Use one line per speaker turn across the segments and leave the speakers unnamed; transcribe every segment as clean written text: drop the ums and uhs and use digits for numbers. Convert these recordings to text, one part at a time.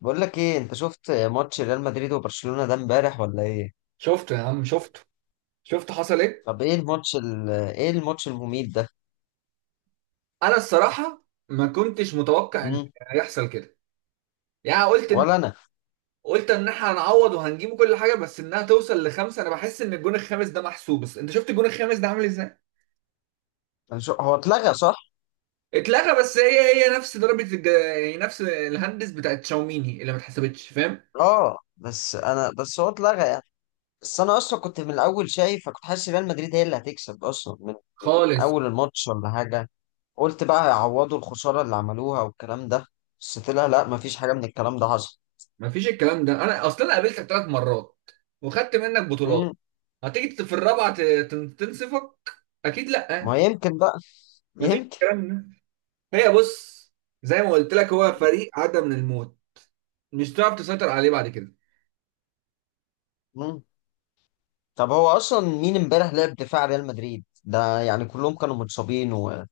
بقول لك ايه، انت شفت ماتش ريال مدريد وبرشلونة ده امبارح ولا ايه؟
شفته يا عم شفته. شفت حصل ايه.
طب ايه الماتش ايه الماتش المميت ده؟
انا الصراحه ما كنتش متوقع ان
مم.
هيحصل كده. يعني قلت ان
ولا انا.
قلت ان احنا هنعوض وهنجيبه كل حاجه بس انها توصل لخمسه. انا بحس ان الجون الخامس ده محسوب بس انت شفت الجون الخامس ده عامل ازاي.
هو اتلغى صح؟
اتلغى، بس هي نفس يعني نفس الهندس بتاعت شاوميني اللي ما اتحسبتش. فاهم.
اه بس انا هو اتلغى يعني. بس انا اصلا كنت من الاول شايف، كنت حاسس ريال مدريد هي اللي هتكسب اصلا من
خالص.
اول الماتش ولا حاجة. قلت بقى هيعوضوا الخسارة اللي عملوها والكلام ده، بس طلع لا، مفيش حاجة من الكلام ده حصل.
ما فيش الكلام ده، انا اصلا قابلتك 3 مرات وخدت منك بطولات.
مم.
هتيجي في الرابعه تنصفك؟ اكيد لا.
ما يمكن بقى،
ما فيش
يمكن.
الكلام ده. هي بص، زي ما قلت لك هو فريق عدى من الموت، مش هتعرف تسيطر عليه بعد كده.
مم. طب هو اصلا مين امبارح لعب دفاع ريال مدريد ده؟ يعني كلهم كانوا متصابين، ويعني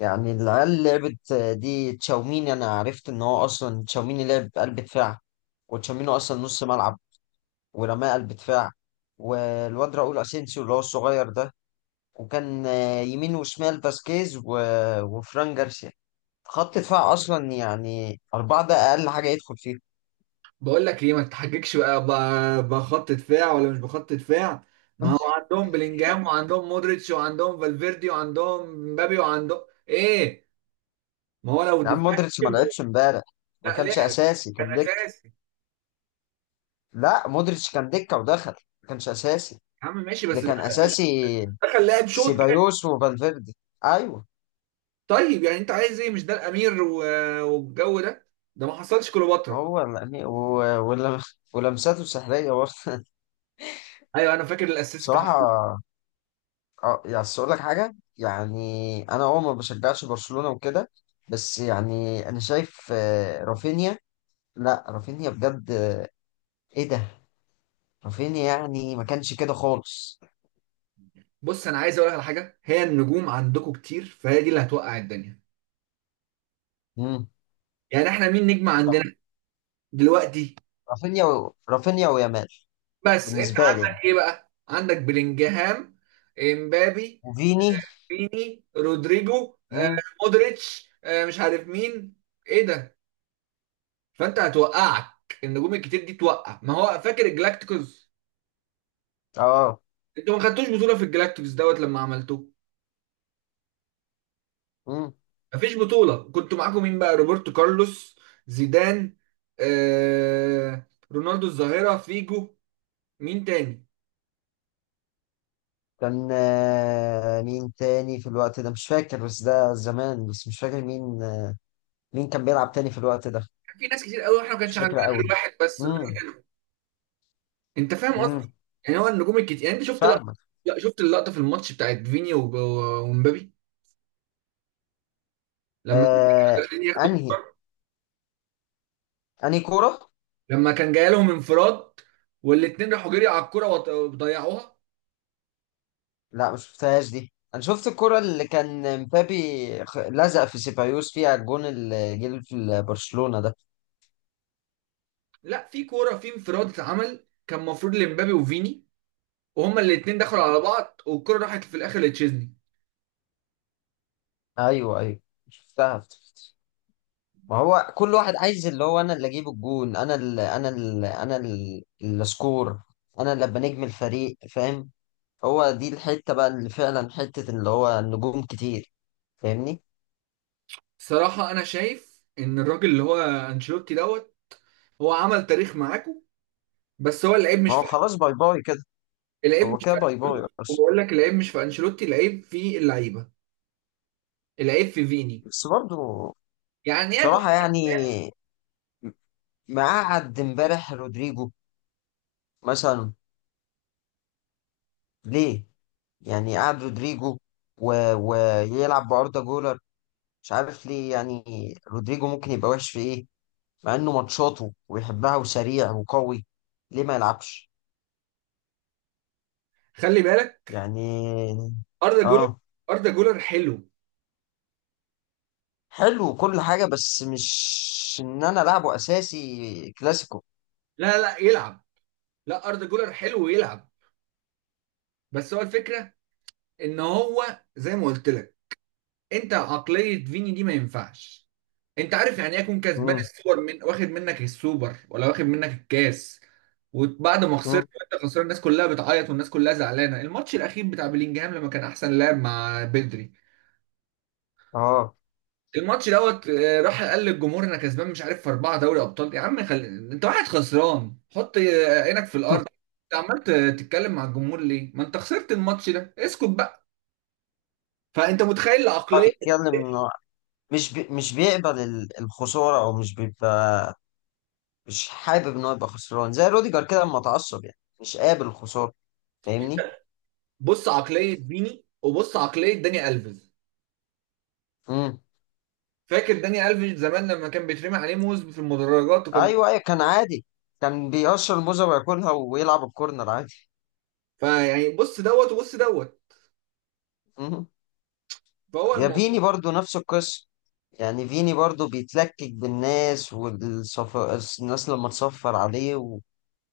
العيال اللي لعبت دي تشاوميني. انا عرفت ان هو اصلا تشاوميني لعب قلب دفاع، وتشاوميني اصلا نص ملعب ورماه قلب دفاع. والواد راؤول اسينسيو اللي هو الصغير ده، وكان يمين وشمال فاسكيز وفران جارسيا. خط دفاع اصلا يعني اربعه ده اقل حاجه يدخل فيه.
بقول لك ليه ما تتحججش بقى بخط دفاع ولا مش بخط دفاع. ما هو عندهم بلينجهام وعندهم مودريتش وعندهم فالفيردي وعندهم مبابي وعندهم ايه. ما هو لو
يا عم
الدفاع
مودريتش ما
كان جول،
لعبش امبارح. ما
لا لا
كانش اساسي،
كان
كان دكه.
اساسي يا
لا، مودريتش كان دكة ودخل. ما كانش أساسي.
عم. ماشي
اللي
بس ده
كان أساسي
دخل لاعب شوط كده.
سيبايوس وفالفيردي. أيوه.
طيب يعني انت عايز ايه؟ مش ده الامير والجو ده؟ ده ما حصلش كليوباترا.
هو يعني ولمساته سحرية برضه.
ايوه، انا فاكر الاسيست.
بصراحة. يعني أصل أقول لك حاجة يعني، أنا ما بشجعش برشلونة وكده. بس يعني أنا شايف رافينيا. لا رافينيا بجد. إيه ده؟ رافينيا يعني ما كانش كده خالص.
بص، انا عايز اقول لك على حاجه، هي النجوم عندكم كتير فهي دي اللي هتوقع الدنيا.
مم.
يعني احنا مين نجم عندنا دلوقتي؟
رافينيا ويامال.
بس انت
بالنسبة لي يعني.
عندك ايه بقى؟ عندك بلينجهام، امبابي،
وفيني.
فيني، رودريجو،
مم.
مودريتش، مش عارف مين، ايه ده. فانت هتوقعك النجوم الكتير دي توقع، ما هو فاكر الجلاكتيكوس.
أه.
انتوا ما خدتوش بطوله في الجلاكتيكوس دوت لما عملتوه.
مم.
مفيش بطوله. كنتوا معاكم مين بقى؟ روبرتو كارلوس، زيدان، آه رونالدو الظاهره، فيجو. مين تاني؟
كان مين تاني في الوقت ده؟ مش فاكر، بس ده زمان بس مش فاكر مين. مين كان بيلعب تاني في الوقت ده؟
كان في ناس كتير قوي، واحنا ما
مش
كانش عندنا
فاكر
غير
قوي.
واحد بس اللي هو
امم.
انت فاهم قصدي؟
امم.
يعني هو النجوم الكتير. يعني انت شفت لقطه؟
فاهمك.
لا، شفت اللقطه في الماتش بتاعت فيني ومبابي؟ لما كان فيني
آه.
داخلين ياخدوا
انهي؟
الكرة؟
انهي كورة؟
لما كان جاي لهم انفراد والاثنين راحوا جري على الكوره وضيعوها.
لا، مش شفتهاش دي. انا شفت الكورة اللي كان مبابي لزق في سيبايوس فيها، الجون اللي جه في برشلونة ده.
لا، في كوره، في انفراد اتعمل كان المفروض لمبابي وفيني، وهما الاثنين دخلوا على
مم.
بعض والكوره راحت في الاخر لتشيزني.
ايوه، ايوه، شفتها افتكرت. ما هو كل واحد عايز، اللي هو انا اللي اجيب الجون، انا اللي اسكور، انا اللي ابقى نجم الفريق، فاهم؟ هو دي الحته بقى اللي فعلا حته اللي هو النجوم كتير. فاهمني؟
صراحه انا شايف ان الراجل اللي هو انشيلوتي دوت هو عمل تاريخ معاكم، بس هو اللعيب
ما
مش
هو خلاص، باي باي كده.
العيب
هو
مش
كده باي
في.
باي بس.
وبقول لك العيب مش في انشيلوتي، العيب في اللعيبه، العيب في فيني.
بس برضه.
يعني ايه
بصراحه يعني، ما قعد امبارح رودريجو مثلا ليه؟ يعني قعد رودريجو ويلعب باردا جولر؟ مش عارف ليه يعني. رودريجو ممكن يبقى وحش في ايه؟ مع انه ماتشاته وبيحبها وسريع وقوي، ليه ما يلعبش
خلي بالك
يعني؟
اردا جولر
اه.
اردا جولر حلو.
حلو وكل حاجه، بس مش ان انا لعبه اساسي كلاسيكو.
لا لا، يلعب. لا، اردا جولر حلو ويلعب. بس هو الفكره، ان هو زي ما قلت لك، انت عقليه فيني دي ما ينفعش. انت عارف يعني ايه يكون كسبان
مم.
السوبر، من واخد منك السوبر ولا واخد منك الكاس، وبعد ما خسرت
مم.
وانت خسران الناس كلها بتعيط والناس كلها زعلانه، الماتش الاخير بتاع بلينجهام لما كان احسن لاعب مع بدري،
اه.
الماتش دوت راح قال للجمهور انا كسبان مش عارف في اربعه دوري ابطال؟ يا عم خلي، انت واحد خسران، حط عينك في الارض. انت عمال تتكلم مع الجمهور ليه؟ ما انت خسرت الماتش ده، اسكت بقى. فانت متخيل
هو
العقليه.
بيتكلم انه مش بيقبل الخساره، او مش بيبقى، مش حابب ان هو يبقى خسران. زي روديجر كده لما اتعصب، يعني مش قابل الخساره. فاهمني؟
بص عقليه فيني وبص عقليه داني الفيز.
امم.
فاكر داني الفيز زمان لما كان بيترمي عليه موز في المدرجات وكان.
ايوه، ايوه، كان عادي. كان بيقشر الموزه وياكلها ويلعب الكورنر عادي.
فيعني بص دوت وبص دوت،
مم.
فهو
يا
الموضوع.
فيني برضو نفس القصة. يعني فيني برضو بيتلكك بالناس، والصفر الناس لما تصفر عليه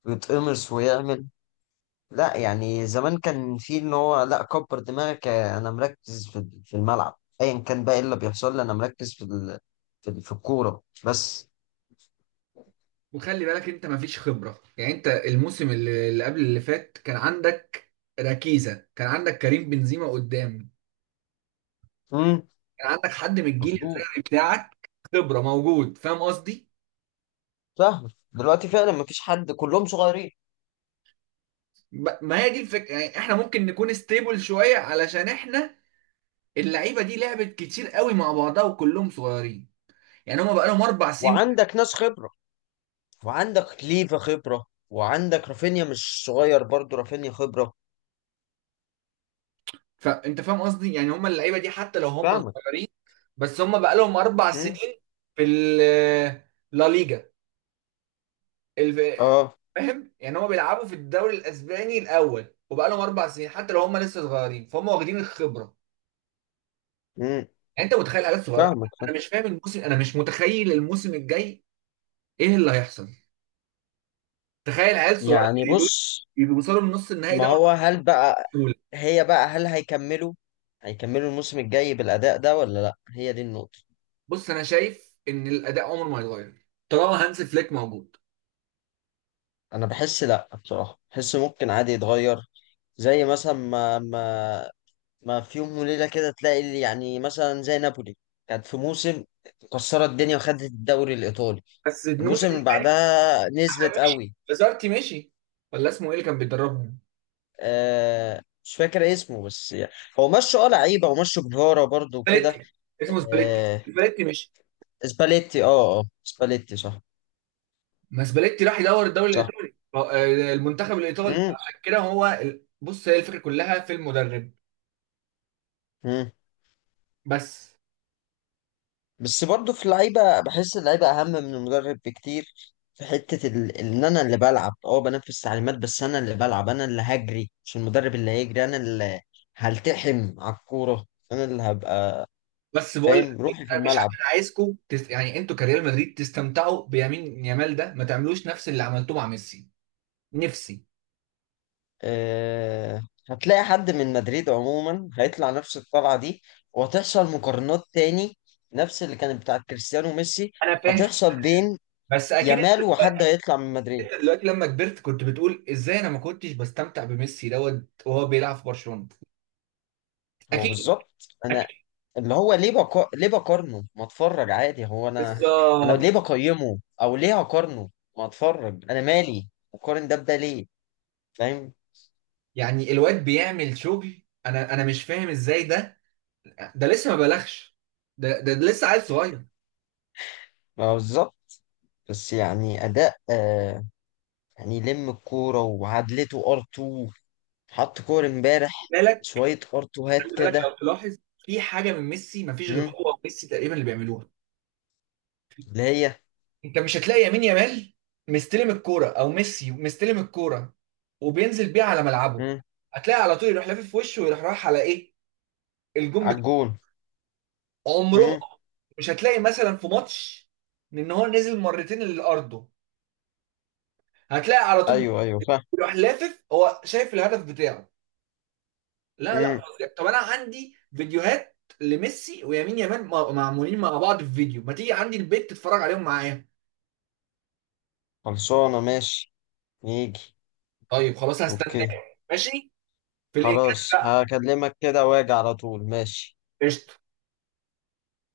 ويتقمص ويعمل. لا يعني زمان كان في ان هو لا، كبر دماغك انا مركز في الملعب، ايا كان بقى ايه اللي بيحصل لي، انا مركز في الكورة بس.
وخلي بالك انت مفيش خبره. يعني انت الموسم اللي قبل اللي فات كان عندك ركيزة، كان عندك كريم بنزيما قدام،
امم.
كان عندك حد من الجيل
مظبوط.
الذهبي بتاعك، خبره موجود. فاهم قصدي؟
فاهم. دلوقتي فعلا مفيش حد، كلهم صغيرين.
ما هي دي الفكره. يعني احنا ممكن نكون ستيبل شويه، علشان احنا اللعيبه دي لعبت كتير قوي مع بعضها وكلهم صغيرين، يعني هم بقى لهم 4 سنين.
وعندك ناس خبرة، وعندك ليفا خبرة، وعندك رافينيا مش صغير برضو، رافينيا خبرة.
فانت فاهم قصدي؟ يعني هم اللعيبه دي حتى لو هم
فاهمك.
صغيرين بس هم بقى لهم 4 سنين في لا ليجا ال-
اه.
فاهم. يعني هم بيلعبوا في الدوري الاسباني الاول وبقى لهم 4 سنين، حتى لو هم لسه صغيرين فهم واخدين الخبره.
امم.
يعني انت متخيل عيال صغيره؟
فاهمك. فاهم.
انا مش متخيل الموسم الجاي، ايه اللي هيحصل؟ تخيل عيال صغيره
يعني
زي دول
بص،
يوصلوا لنص النهائي
ما
دوري
هو هل بقى،
البطوله.
هي بقى هل هيكملوا؟ هيكملوا الموسم الجاي بالأداء ده ولا لا؟ هي دي النقطة.
بص انا شايف ان الاداء عمره ما يتغير طالما هانز فليك موجود.
انا بحس لا، بصراحة بحس ممكن عادي يتغير. زي مثلا ما في يوم وليلة كده تلاقي اللي، يعني مثلا زي نابولي، كانت في موسم كسرت الدنيا وخدت الدوري الإيطالي،
بس الموسم
الموسم اللي
الجاي،
بعدها
عشان
نزلت
مشي
قوي.
بازارتي. مشي ولا اسمه ايه اللي كان بيدربهم؟
مش فاكر اسمه بس يعني. هو مشوا لعيبة ومشوا جفارة برضه وكده.
سباليتي. اسمه سباليتي.
آه،
سباليتي مشي.
سباليتي سباليتي صح.
ما سباليتي راح يدور الدوري
صح
الايطالي، المنتخب الايطالي،
مم.
عشان كده هو بص، هي الفكره كلها في المدرب.
مم.
بس
بس برضو في اللعيبة، بحس اللعيبة أهم من المدرب بكتير. في حتة إن أنا اللي بلعب، بنفذ تعليمات، بس أنا اللي بلعب، أنا اللي هجري مش المدرب اللي هيجري، أنا اللي هلتحم على الكورة، أنا اللي هبقى.
بس بقول لك
فاهم
إيه،
روحي في
انا مش
الملعب.
انا عايزكم يعني انتوا كريال مدريد تستمتعوا بيمين يامال ده، ما تعملوش نفس اللي عملتوه مع ميسي. نفسي.
أه... هتلاقي حد من مدريد عموما هيطلع نفس الطلعة دي، وهتحصل مقارنات تاني نفس اللي كانت بتاعت كريستيانو وميسي،
انا فاهم
هتحصل بين
بس اكيد.
يامال وحد هيطلع من مدريد.
انت دلوقتي لما كبرت كنت بتقول ازاي انا ما كنتش بستمتع بميسي دوت وهو بيلعب في برشلونة؟
هو
اكيد،
بالظبط انا،
اكيد.
اللي هو ليه بقارنه؟ ما اتفرج عادي. هو انا، انا
بالظبط.
ليه بقيمه او ليه هقارنه؟ ما اتفرج، انا مالي؟ اقارن ده بده ليه؟ فاهم؟
يعني الواد بيعمل شغل، انا مش فاهم ازاي ده، ده لسه ما بلغش، ده لسه عيل صغير.
ما هو بالظبط. بس يعني اداء. يعني لم الكوره وعدلته ار 2، حط كور امبارح
بالك
شويه ار 2 هات
خلي بالك
كده.
لو تلاحظ في حاجه من ميسي، ما فيش غير
مم،
هو وميسي تقريبا اللي بيعملوها.
اللي هي،
انت مش هتلاقي يمين يامال مستلم الكوره او ميسي مستلم الكوره وبينزل بيها على ملعبه.
مم،
هتلاقي على طول يروح لافف في وشه ويروح رايح على ايه، الجون
على الجون،
عمره.
مم،
مش هتلاقي مثلا في ماتش ان هو نزل مرتين لارضه، هتلاقي على طول
ايوه، ايوه، فاهم.
بيروح لافف هو شايف الهدف بتاعه. لا لا،
مم.
فظيع. طب انا عندي فيديوهات لميسي ويمين يامال معمولين مع بعض في فيديو، ما تيجي عندي البيت تتفرج عليهم معايا؟
خلصانه، ماشي. يجي.
طيب خلاص، هستناك
اوكي.
ماشي. في الإنجاز.
خلاص هكلمك كده واجي على طول، ماشي.
قشطة.